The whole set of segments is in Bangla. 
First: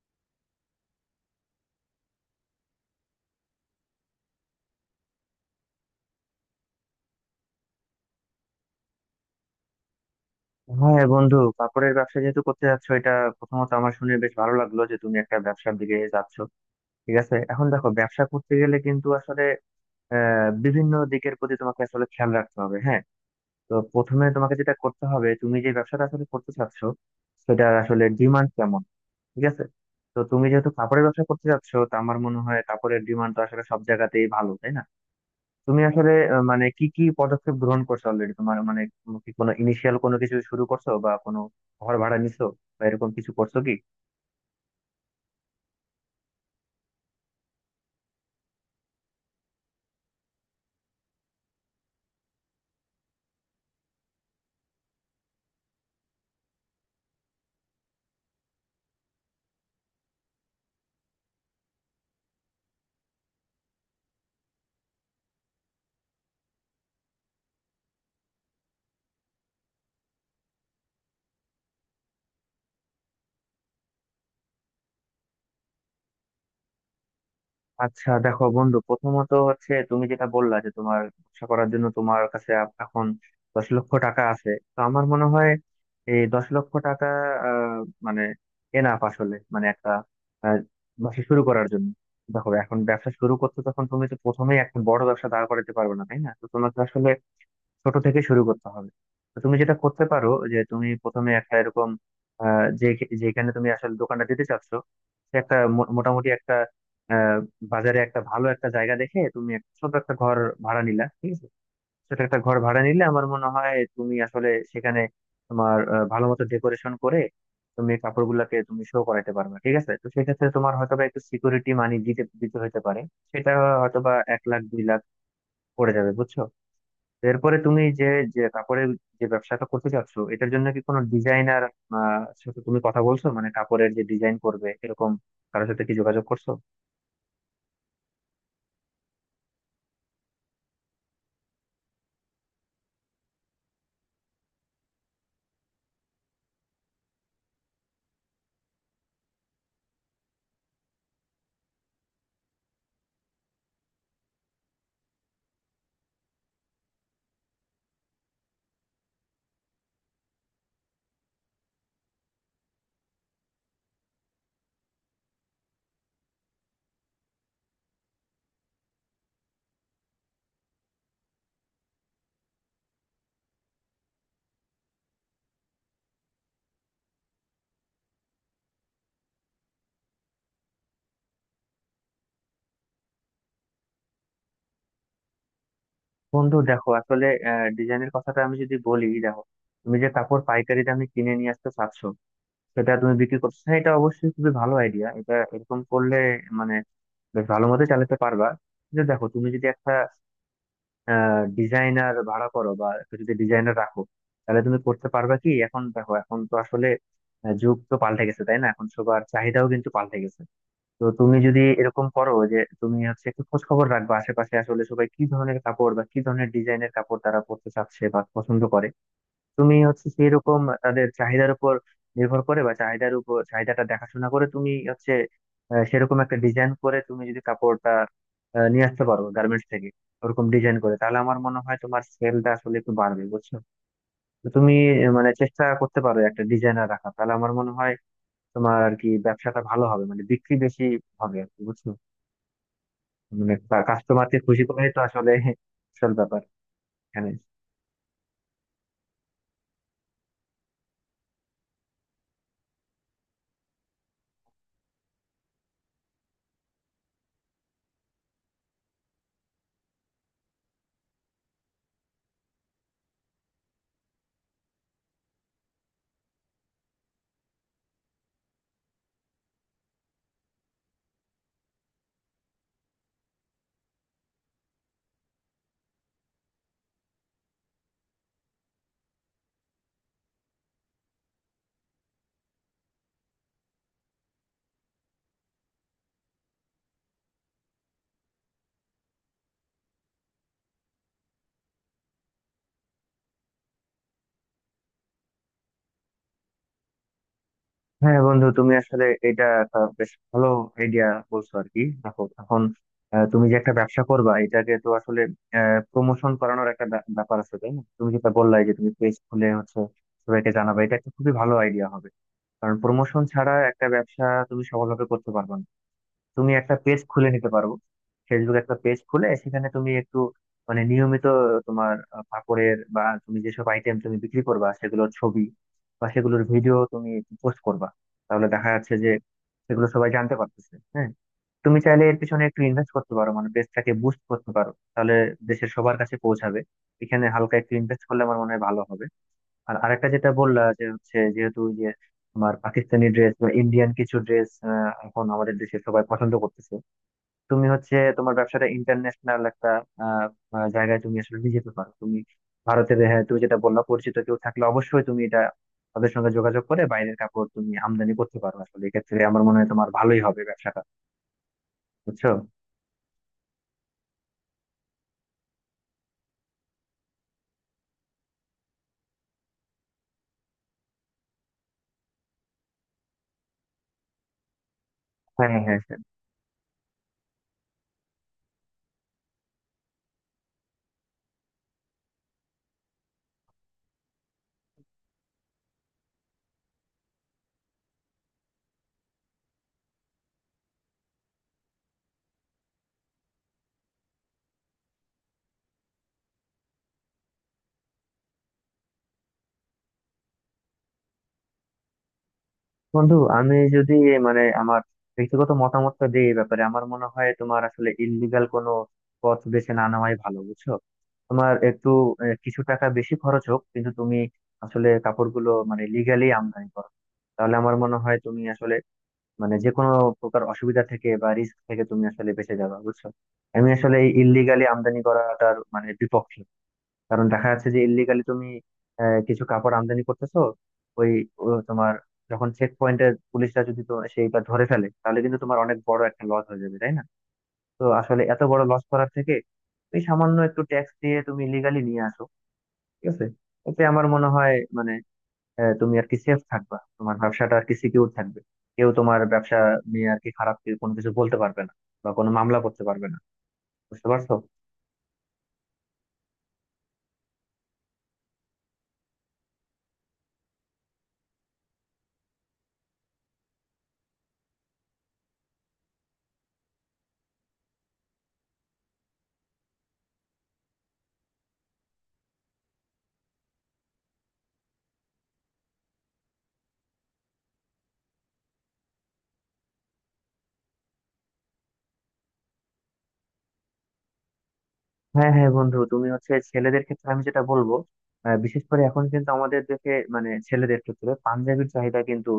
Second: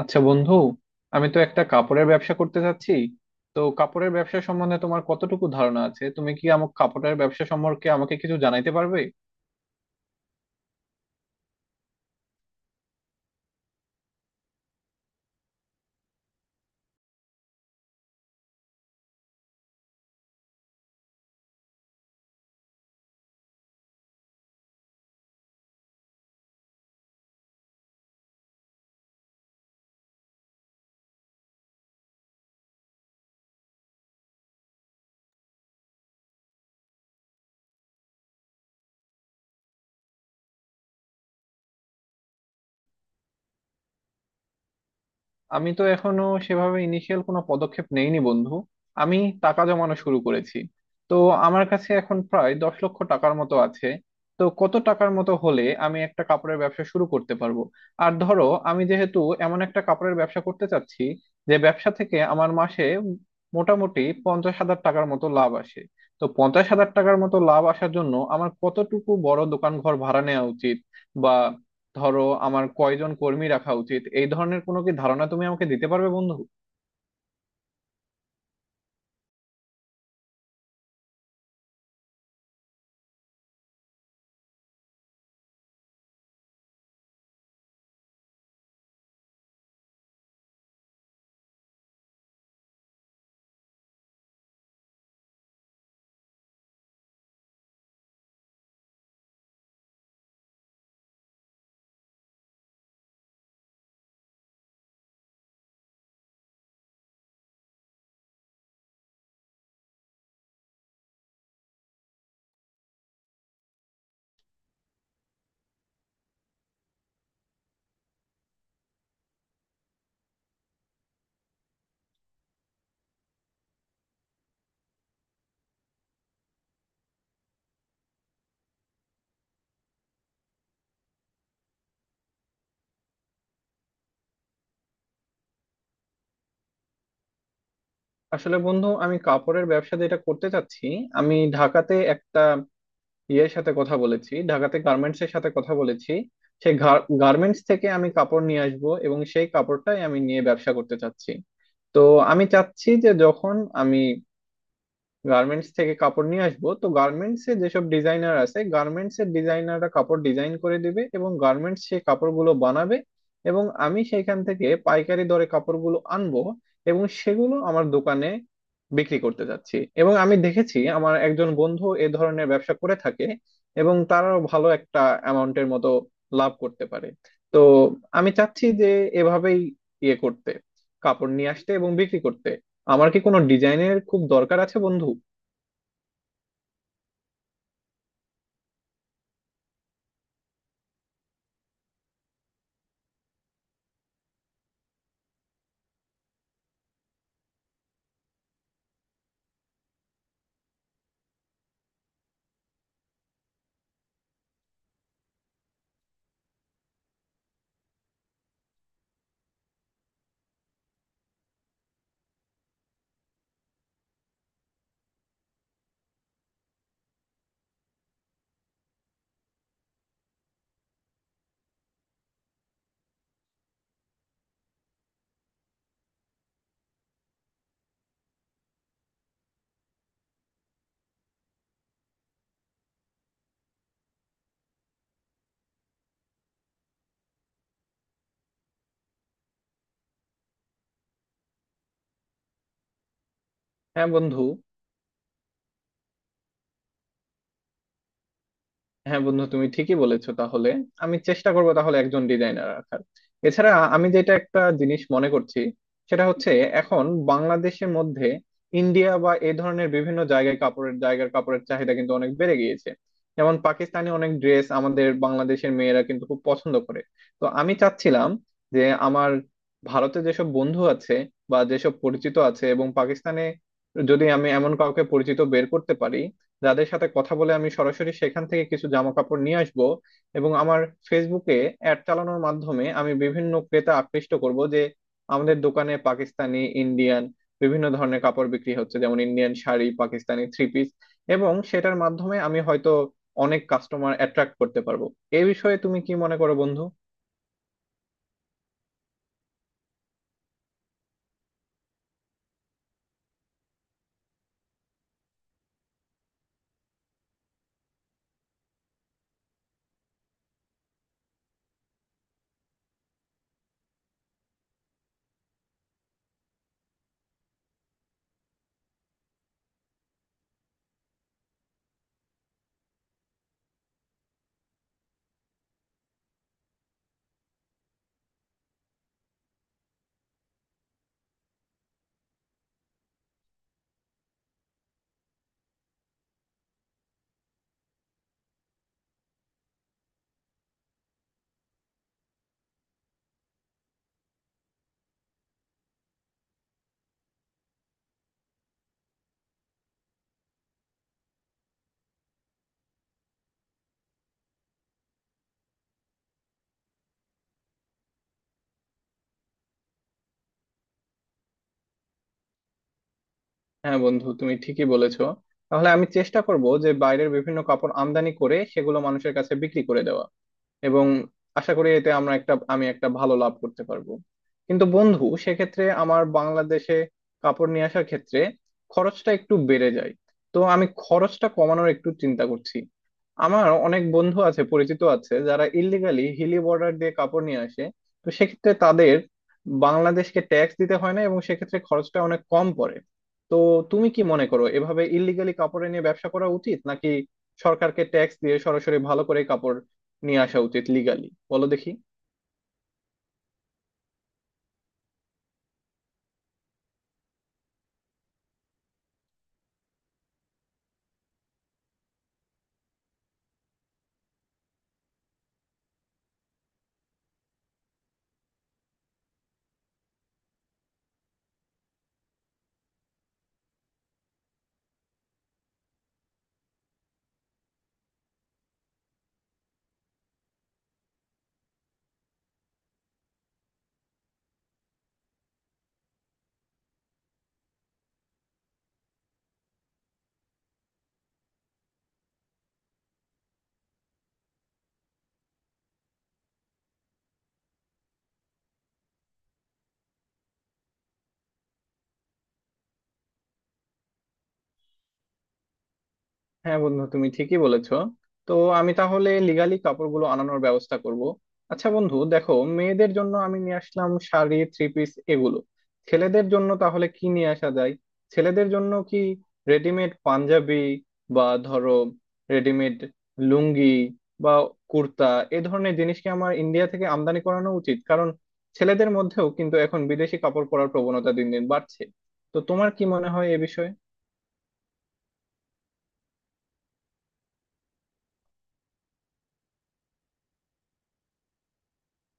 আচ্ছা বন্ধু, আমি তো একটা কাপড়ের ব্যবসা করতে চাচ্ছি। তো কাপড়ের ব্যবসা সম্বন্ধে তোমার কতটুকু ধারণা আছে? তুমি কি আমার কাপড়ের ব্যবসা সম্পর্কে আমাকে কিছু জানাইতে পারবে? হ্যাঁ বন্ধু, কাপড়ের ব্যবসা যেহেতু করতে যাচ্ছ, এটা প্রথমত আমার শুনে বেশ ভালো লাগলো যে তুমি একটা ব্যবসার দিকে যাচ্ছ। ঠিক আছে, এখন দেখো, ব্যবসা করতে গেলে কিন্তু আসলে বিভিন্ন দিকের প্রতি তোমাকে আসলে খেয়াল রাখতে হবে। হ্যাঁ, তো প্রথমে তোমাকে যেটা করতে হবে, তুমি যে ব্যবসাটা আসলে করতে চাচ্ছ সেটা আসলে ডিমান্ড কেমন। ঠিক আছে, তো তুমি যেহেতু কাপড়ের ব্যবসা করতে যাচ্ছ, তো আমার মনে হয় কাপড়ের ডিমান্ড তো আসলে সব জায়গাতেই ভালো, তাই না? তুমি আসলে মানে কি কি পদক্ষেপ গ্রহণ করছো অলরেডি? তোমার মানে তুমি কি কোনো ইনিশিয়াল কোনো কিছু শুরু করছো, বা কোনো ঘর ভাড়া নিছো, বা এরকম কিছু করছো কি? আমি তো এখনো সেভাবে ইনিশিয়াল কোনো পদক্ষেপ নেইনি বন্ধু। আমি টাকা জমানো শুরু করেছি। তো আমার কাছে এখন প্রায় 10,00,000 টাকার মতো আছে। তো কত টাকার মতো হলে আমি একটা কাপড়ের ব্যবসা শুরু করতে পারবো? আর ধরো, আমি যেহেতু এমন একটা কাপড়ের ব্যবসা করতে চাচ্ছি যে ব্যবসা থেকে আমার মাসে মোটামুটি 50,000 টাকার মতো লাভ আসে, তো 50,000 টাকার মতো লাভ আসার জন্য আমার কতটুকু বড় দোকান ঘর ভাড়া নেওয়া উচিত? বা ধরো, আমার কয়জন কর্মী রাখা উচিত? এই ধরনের কোনো কি ধারণা তুমি আমাকে দিতে পারবে বন্ধু? আচ্ছা দেখো বন্ধু, প্রথমত হচ্ছে তুমি যেটা বললা যে তোমার ব্যবসা করার জন্য তোমার কাছে এখন 10,00,000 টাকা আছে, তো আমার মনে হয় এই 10,00,000 টাকা আহ, মানে এনাফ আসলে, মানে একটা আহ, ব্যবসা শুরু করার জন্য। দেখো এখন ব্যবসা শুরু করতে তখন তুমি তো প্রথমেই একটা বড় ব্যবসা দাঁড় করাতে পারবে না, তাই না? তো তোমাকে আসলে ছোট থেকে শুরু করতে হবে। তো তুমি যেটা করতে পারো, যে তুমি প্রথমে একটা এরকম আহ, যে যেখানে তুমি আসলে দোকানটা দিতে চাচ্ছ, সে একটা মোটামুটি একটা আহ, বাজারে একটা ভালো একটা জায়গা দেখে তুমি একটা ছোট একটা ঘর ভাড়া নিলা। ঠিক আছে, ছোট একটা ঘর ভাড়া নিলে আমার মনে হয় তুমি আসলে সেখানে তোমার ভালো মতো ডেকোরেশন করে তুমি কাপড়গুলাকে তুমি শো করাতে পারবে। ঠিক আছে, তো সেক্ষেত্রে তোমার হয়তোবা একটু সিকিউরিটি মানি দিতে দিতে হতে পারে। সেটা হয়তোবা 1 লাখ 2 লাখ পড়ে যাবে, বুঝছো? এরপরে তুমি যে যে কাপড়ের, যে ব্যবসাটা করতে চাচ্ছ, এটার জন্য কি কোনো ডিজাইনার সাথে তুমি কথা বলছো, মানে কাপড়ের যে ডিজাইন করবে এরকম কারোর সাথে কি যোগাযোগ করছো? আসলে বন্ধু, আমি কাপড়ের ব্যবসা যেটা করতে চাচ্ছি, আমি ঢাকাতে একটা ইয়ের সাথে কথা বলেছি, ঢাকাতে গার্মেন্টস এর সাথে কথা বলেছি। সেই গার্মেন্টস থেকে আমি কাপড় নিয়ে আসব এবং সেই কাপড়টাই আমি নিয়ে ব্যবসা করতে চাচ্ছি। তো আমি চাচ্ছি যে যখন আমি গার্মেন্টস থেকে কাপড় নিয়ে আসবো, তো গার্মেন্টস এ যেসব ডিজাইনার আছে, গার্মেন্টস এর ডিজাইনাররা কাপড় ডিজাইন করে দিবে এবং গার্মেন্টস সেই কাপড়গুলো বানাবে। এবং আমি সেইখান থেকে পাইকারি দরে কাপড়গুলো আনবো এবং সেগুলো আমার দোকানে বিক্রি করতে যাচ্ছি। এবং আমি দেখেছি আমার একজন বন্ধু এ ধরনের ব্যবসা করে থাকে এবং তারাও ভালো একটা অ্যামাউন্টের মতো লাভ করতে পারে। তো আমি চাচ্ছি যে এভাবেই ইয়ে করতে, কাপড় নিয়ে আসতে এবং বিক্রি করতে। আমার কি কোনো ডিজাইনের খুব দরকার আছে বন্ধু? বন্ধু দেখো আসলে ডিজাইনের কথাটা আমি যদি বলি, দেখো তুমি যে কাপড় পাইকারি দামে কিনে নিয়ে আসতে চাচ্ছো সেটা তুমি বিক্রি করছো, হ্যাঁ, এটা অবশ্যই খুবই ভালো আইডিয়া। এটা এরকম করলে মানে বেশ ভালো মতো চালাতে পারবা। কিন্তু দেখো তুমি যদি একটা ডিজাইনার ভাড়া করো, বা একটু যদি ডিজাইনার রাখো, তাহলে তুমি করতে পারবে কি? এখন দেখো, এখন তো আসলে যুগ তো পাল্টে গেছে, তাই না? এখন সবার চাহিদাও কিন্তু পাল্টে গেছে। তো তুমি যদি এরকম করো যে তুমি হচ্ছে একটু খোঁজ খবর রাখবে আশেপাশে, আসলে সবাই কি ধরনের কাপড় বা কি ধরনের ডিজাইনের কাপড় তারা পরতে চাচ্ছে বা পছন্দ করে, তুমি হচ্ছে সেই রকম তাদের চাহিদার উপর নির্ভর করে, বা চাহিদার উপর চাহিদাটা দেখাশোনা করে তুমি হচ্ছে সেরকম একটা ডিজাইন করে তুমি যদি কাপড়টা নিয়ে আসতে পারো গার্মেন্টস থেকে ওরকম ডিজাইন করে, তাহলে আমার মনে হয় তোমার সেলটা আসলে একটু বাড়বে, বুঝছো? তো তুমি মানে চেষ্টা করতে পারো একটা ডিজাইনার রাখা, তাহলে আমার মনে হয় তোমার আর কি ব্যবসাটা ভালো হবে, মানে বিক্রি বেশি হবে আর কি, বুঝছো? মানে হ্যাঁ কাস্টমারকে বন্ধু। খুশি করাই তো আসলে আসল ব্যাপার এখানে। হ্যাঁ বন্ধু, তুমি ঠিকই বলেছো। তাহলে আমি চেষ্টা করব তাহলে একজন ডিজাইনার রাখার। এছাড়া আমি যেটা একটা জিনিস মনে করছি সেটা হচ্ছে, এখন বাংলাদেশের মধ্যে ইন্ডিয়া বা এই ধরনের বিভিন্ন জায়গায় কাপড়ের জায়গার কাপড়ের চাহিদা কিন্তু অনেক বেড়ে গিয়েছে। যেমন পাকিস্তানি অনেক ড্রেস আমাদের বাংলাদেশের মেয়েরা কিন্তু খুব পছন্দ করে। তো আমি চাচ্ছিলাম যে আমার ভারতে যেসব বন্ধু আছে বা যেসব পরিচিত আছে এবং পাকিস্তানে যদি আমি এমন কাউকে পরিচিত বের করতে পারি, যাদের সাথে কথা বলে আমি সরাসরি সেখান থেকে কিছু জামা কাপড় নিয়ে আসব। এবং আমার ফেসবুকে অ্যাড চালানোর মাধ্যমে আমি বিভিন্ন ক্রেতা আকৃষ্ট করব যে আমাদের দোকানে পাকিস্তানি, ইন্ডিয়ান বিভিন্ন ধরনের কাপড় বিক্রি হচ্ছে, যেমন Indian sari, Pakistani three piece. এবং সেটার মাধ্যমে আমি হয়তো অনেক কাস্টমার অ্যাট্রাক্ট করতে পারবো। এই বিষয়ে তুমি কি মনে করো বন্ধু? হ্যাঁ বন্ধু, তুমি আসলে এটা একটা বেশ ভালো আইডিয়া বলছো আর কি। দেখো এখন তুমি যে একটা ব্যবসা করবা, এটাকে তো আসলে প্রমোশন করানোর একটা ব্যাপার আছে, তাই না? তুমি যেটা বললাই যে তুমি পেজ খুলে হচ্ছে সবাইকে জানাবে, এটা একটা খুবই ভালো আইডিয়া হবে। কারণ প্রমোশন ছাড়া একটা ব্যবসা তুমি সফলভাবে করতে পারবে না। তুমি একটা পেজ খুলে নিতে পারো, ফেসবুক একটা পেজ খুলে সেখানে তুমি একটু মানে নিয়মিত তোমার কাপড়ের বা তুমি যেসব আইটেম তুমি বিক্রি করবা সেগুলোর ছবি বা সেগুলোর ভিডিও তুমি পোস্ট করবা। তাহলে দেখা যাচ্ছে যে সেগুলো সবাই জানতে পারতেছে। হ্যাঁ, তুমি চাইলে এর পিছনে একটু ইনভেস্ট করতে পারো, মানে পেজটাকে বুস্ট করতে পারো, তাহলে দেশের সবার কাছে পৌঁছাবে। এখানে হালকা একটু ইনভেস্ট করলে আমার মনে হয় ভালো হবে। আর আরেকটা যেটা বললা, যে হচ্ছে যেহেতু ওই যে তোমার পাকিস্তানি ড্রেস বা ইন্ডিয়ান কিছু ড্রেস এখন আমাদের দেশে সবাই পছন্দ করতেছে, তুমি হচ্ছে তোমার ব্যবসাটা ইন্টারন্যাশনাল একটা আহ, জায়গায় তুমি আসলে নিয়ে যেতে পারো। তুমি ভারতের, হ্যাঁ তুমি যেটা বললা পরিচিত কেউ থাকলে অবশ্যই তুমি এটা তাদের সঙ্গে যোগাযোগ করে বাইরের কাপড় তুমি আমদানি করতে পারো আসলে। এক্ষেত্রে আমার মনে হয় তোমার ভালোই হবে ব্যবসাটা, বুঝছো? হ্যাঁ বন্ধু, তুমি ঠিকই বলেছো। তাহলে আমি চেষ্টা করব যে বাইরের বিভিন্ন কাপড় আমদানি করে সেগুলো মানুষের কাছে বিক্রি করে দেওয়া। এবং আশা করি এতে আমরা একটা, আমি একটা ভালো লাভ করতে পারবো। কিন্তু বন্ধু, হ্যাঁ, হ্যাঁ, সেক্ষেত্রে হ্যাঁ। আমার বাংলাদেশে কাপড় নিয়ে আসার ক্ষেত্রে খরচটা একটু বেড়ে যায়। তো আমি খরচটা কমানোর একটু চিন্তা করছি। আমার অনেক বন্ধু আছে, পরিচিত আছে যারা ইল্লিগালি হিলি বর্ডার দিয়ে কাপড় নিয়ে আসে। তো সেক্ষেত্রে তাদের বাংলাদেশকে ট্যাক্স দিতে হয় না এবং সেক্ষেত্রে খরচটা অনেক কম পড়ে। তো তুমি কি মনে করো, এভাবে ইল্লিগালি কাপড় নিয়ে ব্যবসা করা উচিত, নাকি সরকারকে ট্যাক্স দিয়ে সরাসরি ভালো করে কাপড় নিয়ে আসা উচিত লিগালি? বলো দেখি। বন্ধু আমি যদি মানে আমার ব্যক্তিগত মতামতটা দিই এই ব্যাপারে, আমার মনে হয় তোমার আসলে ইললিগাল কোনো পথ বেছে না নেওয়াই ভালো, বুঝছো? তোমার একটু কিছু টাকা বেশি খরচ হোক, কিন্তু তুমি আসলে কাপড়গুলো মানে লিগালি আমদানি করো, তাহলে আমার মনে হয় তুমি আসলে মানে যে কোনো প্রকার অসুবিধা থেকে বা রিস্ক থেকে তুমি আসলে বেঁচে যাবে, বুঝছো? আমি আসলে এই ইললিগালি আমদানি করাটার মানে বিপক্ষে। কারণ দেখা যাচ্ছে যে ইল্লিগালি তুমি কিছু কাপড় আমদানি করতেছো, ওই ও তোমার যখন চেক পয়েন্টে পুলিশরা যদি তো সেইটা ধরে ফেলে, তাহলে কিন্তু তোমার অনেক বড় একটা লস হয়ে যাবে, তাই না? তো আসলে এত বড় লস করার থেকে এই সামান্য একটু ট্যাক্স দিয়ে তুমি লিগালি নিয়ে আসো, ঠিক আছে? এতে আমার মনে হয় মানে তুমি আর কি সেফ থাকবা, তোমার ব্যবসাটা আর কি সিকিউর থাকবে। কেউ তোমার ব্যবসা নিয়ে আর কি খারাপ কোনো কিছু বলতে পারবে না, বা কোনো মামলা করতে পারবে না। বুঝতে পারছো? হ্যাঁ বন্ধু, তুমি ঠিকই বলেছো। তো আমি তাহলে লিগালি কাপড়গুলো আনানোর ব্যবস্থা করব। আচ্ছা বন্ধু, দেখো, মেয়েদের জন্য আমি নিয়ে আসলাম শাড়ি, থ্রি পিস, এগুলো। ছেলেদের জন্য তাহলে কি নিয়ে আসা যায়? ছেলেদের জন্য কি রেডিমেড পাঞ্জাবি, বা ধরো রেডিমেড লুঙ্গি, বা কুর্তা, এ ধরনের জিনিস কি আমার ইন্ডিয়া থেকে আমদানি করানো উচিত? কারণ ছেলেদের মধ্যেও কিন্তু এখন বিদেশি কাপড় পরার প্রবণতা দিন দিন বাড়ছে। তো তোমার কি মনে হয় এ বিষয়ে? হ্যাঁ, হ্যাঁ বন্ধু, তুমি হচ্ছে ছেলেদের ক্ষেত্রে আমি যেটা বলবো, বিশেষ করে এখন কিন্তু আমাদের দেশে মানে ছেলেদের ক্ষেত্রে পাঞ্জাবির চাহিদা কিন্তু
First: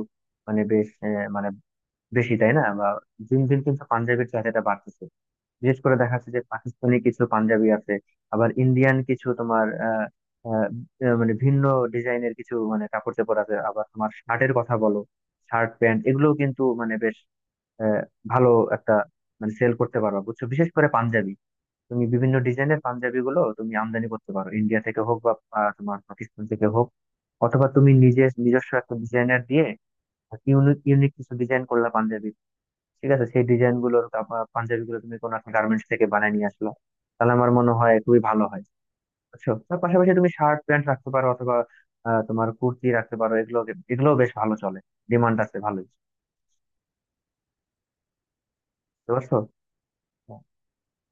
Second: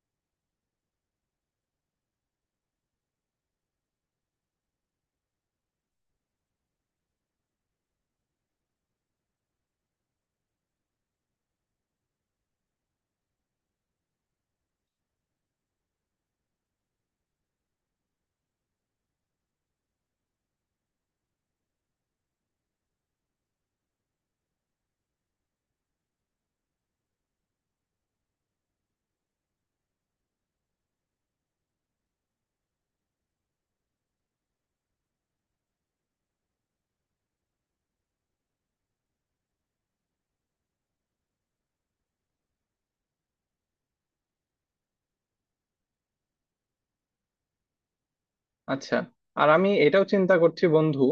মানে বেশ মানে বেশি, তাই না? বা দিন দিন কিন্তু পাঞ্জাবির চাহিদাটা বাড়তেছে। বিশেষ করে দেখা যাচ্ছে যে পাকিস্তানি কিছু পাঞ্জাবি আছে, আবার ইন্ডিয়ান কিছু তোমার আহ আহ, আহ, মানে ভিন্ন ডিজাইনের কিছু মানে কাপড় চোপড় আছে। আবার তোমার শার্টের কথা বলো, শার্ট প্যান্ট এগুলোও কিন্তু মানে বেশ আহ, ভালো একটা মানে সেল করতে পারবা, বুঝছো? বিশেষ করে পাঞ্জাবি, তুমি বিভিন্ন ডিজাইনের পাঞ্জাবি গুলো তুমি আমদানি করতে পারো ইন্ডিয়া থেকে হোক, বা তোমার পাকিস্তান থেকে হোক, অথবা তুমি নিজে নিজস্ব একটা ডিজাইনার দিয়ে ইউনিক ইউনিক কিছু ডিজাইন করলা পাঞ্জাবি। ঠিক আছে, সেই ডিজাইন গুলোর পাঞ্জাবি গুলো তুমি কোনো একটা গার্মেন্টস থেকে বানিয়ে নিয়ে আসলা, তাহলে আমার মনে হয় খুবই ভালো হয়, বুঝছো? তার পাশাপাশি তুমি শার্ট প্যান্ট রাখতে পারো, অথবা তোমার কুর্তি রাখতে পারো। এগুলো এগুলো বেশ ভালো চলে, ডিমান্ড আছে ভালোই। আচ্ছা, বুঝতে পারছো? আর আমি এটাও চিন্তা করছি বন্ধু,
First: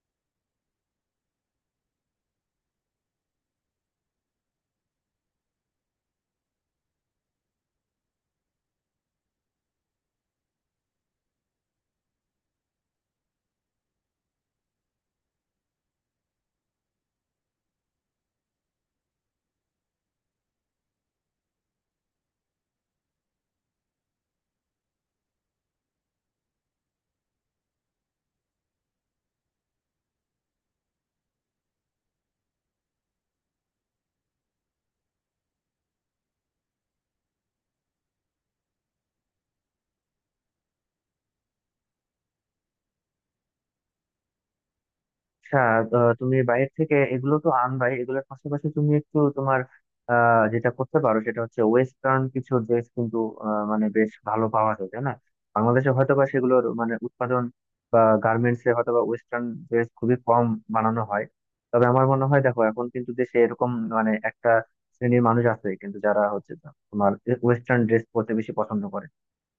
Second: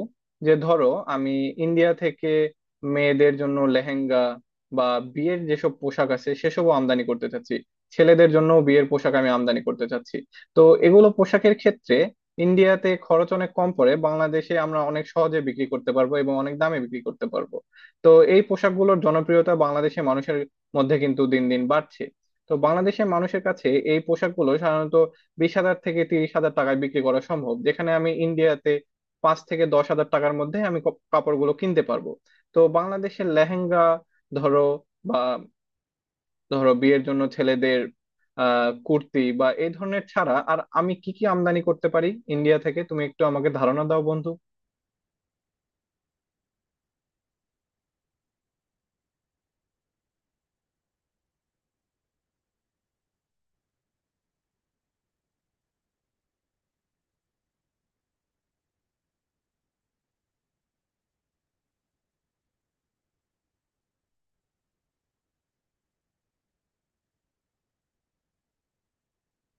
যে ধরো আমি ইন্ডিয়া থেকে মেয়েদের জন্য লেহেঙ্গা বা বিয়ের যেসব পোশাক আছে সেসবও আমদানি করতে চাচ্ছি। ছেলেদের জন্য বিয়ের পোশাক আমি আমদানি করতে চাচ্ছি। তো এগুলো পোশাকের ক্ষেত্রে ইন্ডিয়াতে খরচ অনেক কম পড়ে, বাংলাদেশে আমরা অনেক সহজে বিক্রি করতে পারবো এবং অনেক দামে বিক্রি করতে পারবো। তো এই পোশাকগুলোর জনপ্রিয়তা বাংলাদেশের মানুষের মধ্যে কিন্তু দিন দিন বাড়ছে। তো বাংলাদেশের মানুষের কাছে এই পোশাকগুলো সাধারণত 20,000 থেকে 30,000 টাকায় বিক্রি করা সম্ভব, যেখানে আমি ইন্ডিয়াতে 5,000 থেকে 10,000 টাকার মধ্যে আমি কাপড়গুলো কিনতে পারবো। তো বাংলাদেশের লেহেঙ্গা, ধরো, বা ধরো বিয়ের জন্য ছেলেদের কুর্তি বা এই ধরনের ছাড়া আর আমি কি কি আমদানি করতে পারি ইন্ডিয়া থেকে? তুমি একটু আমাকে ধারণা দাও বন্ধু। আচ্ছা, তুমি বাইরে থেকে এগুলো তো আনবাই, এগুলোর পাশাপাশি তুমি একটু তোমার যেটা করতে পারো, সেটা হচ্ছে ওয়েস্টার্ন কিছু ড্রেস কিন্তু মানে বেশ ভালো পাওয়া যায়, তাই না? বাংলাদেশে হয়তো বা সেগুলোর মানে উৎপাদন বা গার্মেন্টস এ হয়তো বা ওয়েস্টার্ন ড্রেস খুবই কম বানানো হয়। তবে আমার মনে হয় দেখো এখন কিন্তু দেশে এরকম মানে একটা শ্রেণীর মানুষ আছে কিন্তু, যারা হচ্ছে তোমার ওয়েস্টার্ন ড্রেস পরতে বেশি পছন্দ করে।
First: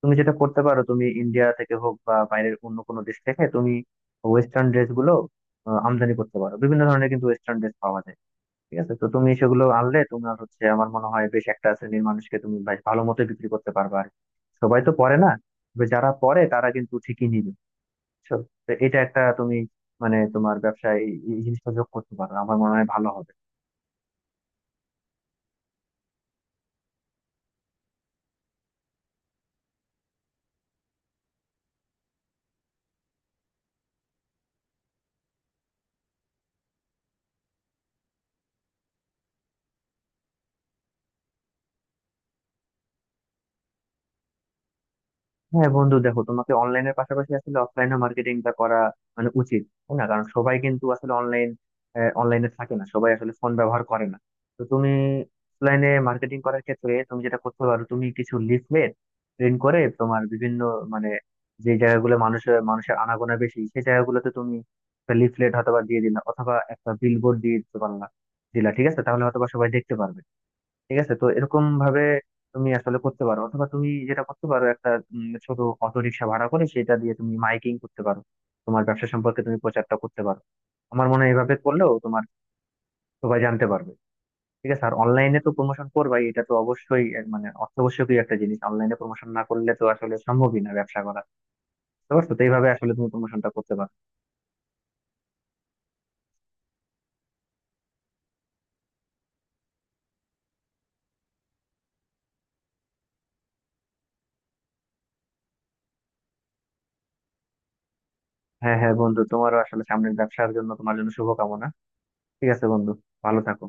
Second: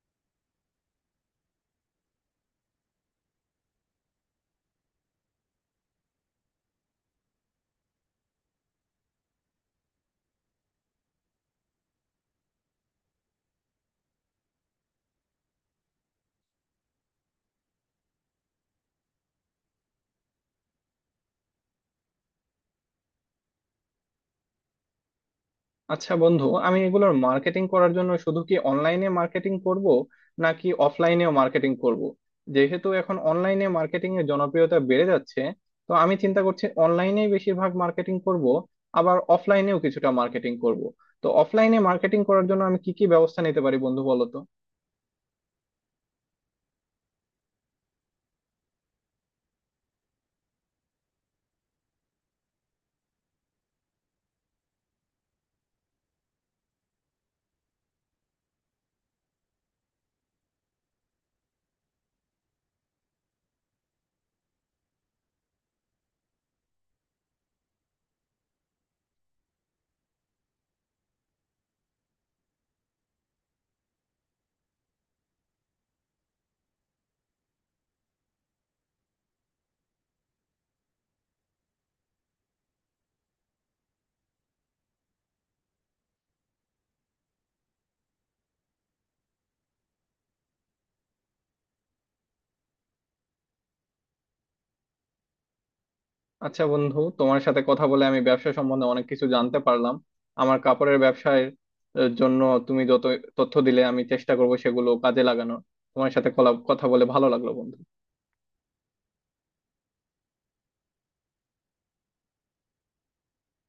তুমি যেটা করতে পারো, তুমি ইন্ডিয়া থেকে হোক বা বাইরের অন্য কোনো দেশ থেকে তুমি ওয়েস্টার্ন ড্রেস গুলো আমদানি করতে পারো। বিভিন্ন ধরনের কিন্তু ওয়েস্টার্ন ড্রেস পাওয়া যায়, ঠিক আছে? তো তুমি সেগুলো আনলে তোমার হচ্ছে আমার মনে হয় বেশ একটা শ্রেণীর মানুষকে তুমি বেশ ভালো মতো বিক্রি করতে পারবে আর কি। সবাই তো পরে না, তবে যারা পরে তারা কিন্তু ঠিকই নিবে, বুঝছো? তো এটা একটা তুমি মানে তোমার ব্যবসায় এই এই জিনিসটা যোগ করতে পারো, আমার মনে হয় ভালো হবে। আচ্ছা বন্ধু, আমি এগুলোর মার্কেটিং করার জন্য শুধু কি অনলাইনে মার্কেটিং করব, নাকি অফলাইনেও মার্কেটিং করব? যেহেতু এখন অনলাইনে মার্কেটিং এর জনপ্রিয়তা বেড়ে যাচ্ছে, তো আমি চিন্তা করছি অনলাইনে বেশিরভাগ মার্কেটিং করব, আবার অফলাইনেও কিছুটা মার্কেটিং করব। তো অফলাইনে মার্কেটিং করার জন্য আমি কি কি ব্যবস্থা নিতে পারি বন্ধু, বলো তো। হ্যাঁ বন্ধু, দেখো, তোমাকে অনলাইনের পাশাপাশি আসলে অফলাইনে মার্কেটিংটা করা মানে উচিত, তাই না? কারণ সবাই কিন্তু আসলে অনলাইনে থাকে না, সবাই আসলে ফোন ব্যবহার করে না। তো তুমি অফলাইনে মার্কেটিং করার ক্ষেত্রে তুমি যেটা করতে পারো, তুমি কিছু লিফলেট প্রিন্ট করে তোমার বিভিন্ন মানে যে জায়গাগুলো মানুষের মানুষের আনাগোনা বেশি সেই জায়গাগুলোতে তুমি লিফলেট হয়তো বা দিয়ে দিলা, অথবা একটা বিলবোর্ড দিয়ে দিতে পারলা দিলা। ঠিক আছে, তাহলে হয়তো বা সবাই দেখতে পারবে। ঠিক আছে, তো এরকম ভাবে তুমি আসলে করতে পারো, অথবা তুমি যেটা করতে পারো একটা ছোট অটো রিক্সা ভাড়া করে সেটা দিয়ে তুমি মাইকিং করতে পারো, তোমার ব্যবসা সম্পর্কে তুমি প্রচারটা করতে পারো। আমার মনে হয় এভাবে করলেও তোমার সবাই জানতে পারবে। ঠিক আছে, আর অনলাইনে তো প্রমোশন করবাই, এটা তো অবশ্যই, এর মানে অত্যাবশ্যকীয় একটা জিনিস। অনলাইনে প্রমোশন না করলে তো আসলে সম্ভবই না ব্যবসা করা। বুঝতে পারছো? তো এইভাবে আসলে তুমি প্রমোশনটা করতে পারো। আচ্ছা বন্ধু, তোমার সাথে কথা বলে আমি ব্যবসা সম্বন্ধে অনেক কিছু জানতে পারলাম। আমার কাপড়ের ব্যবসার জন্য তুমি যত তথ্য দিলে আমি চেষ্টা করবো সেগুলো কাজে লাগানোর। তোমার সাথে কথা বলে ভালো লাগলো বন্ধু। হ্যাঁ, হ্যাঁ বন্ধু, তোমারও আসলে সামনের ব্যবসার জন্য তোমার জন্য শুভকামনা। ঠিক আছে বন্ধু, ভালো থাকো।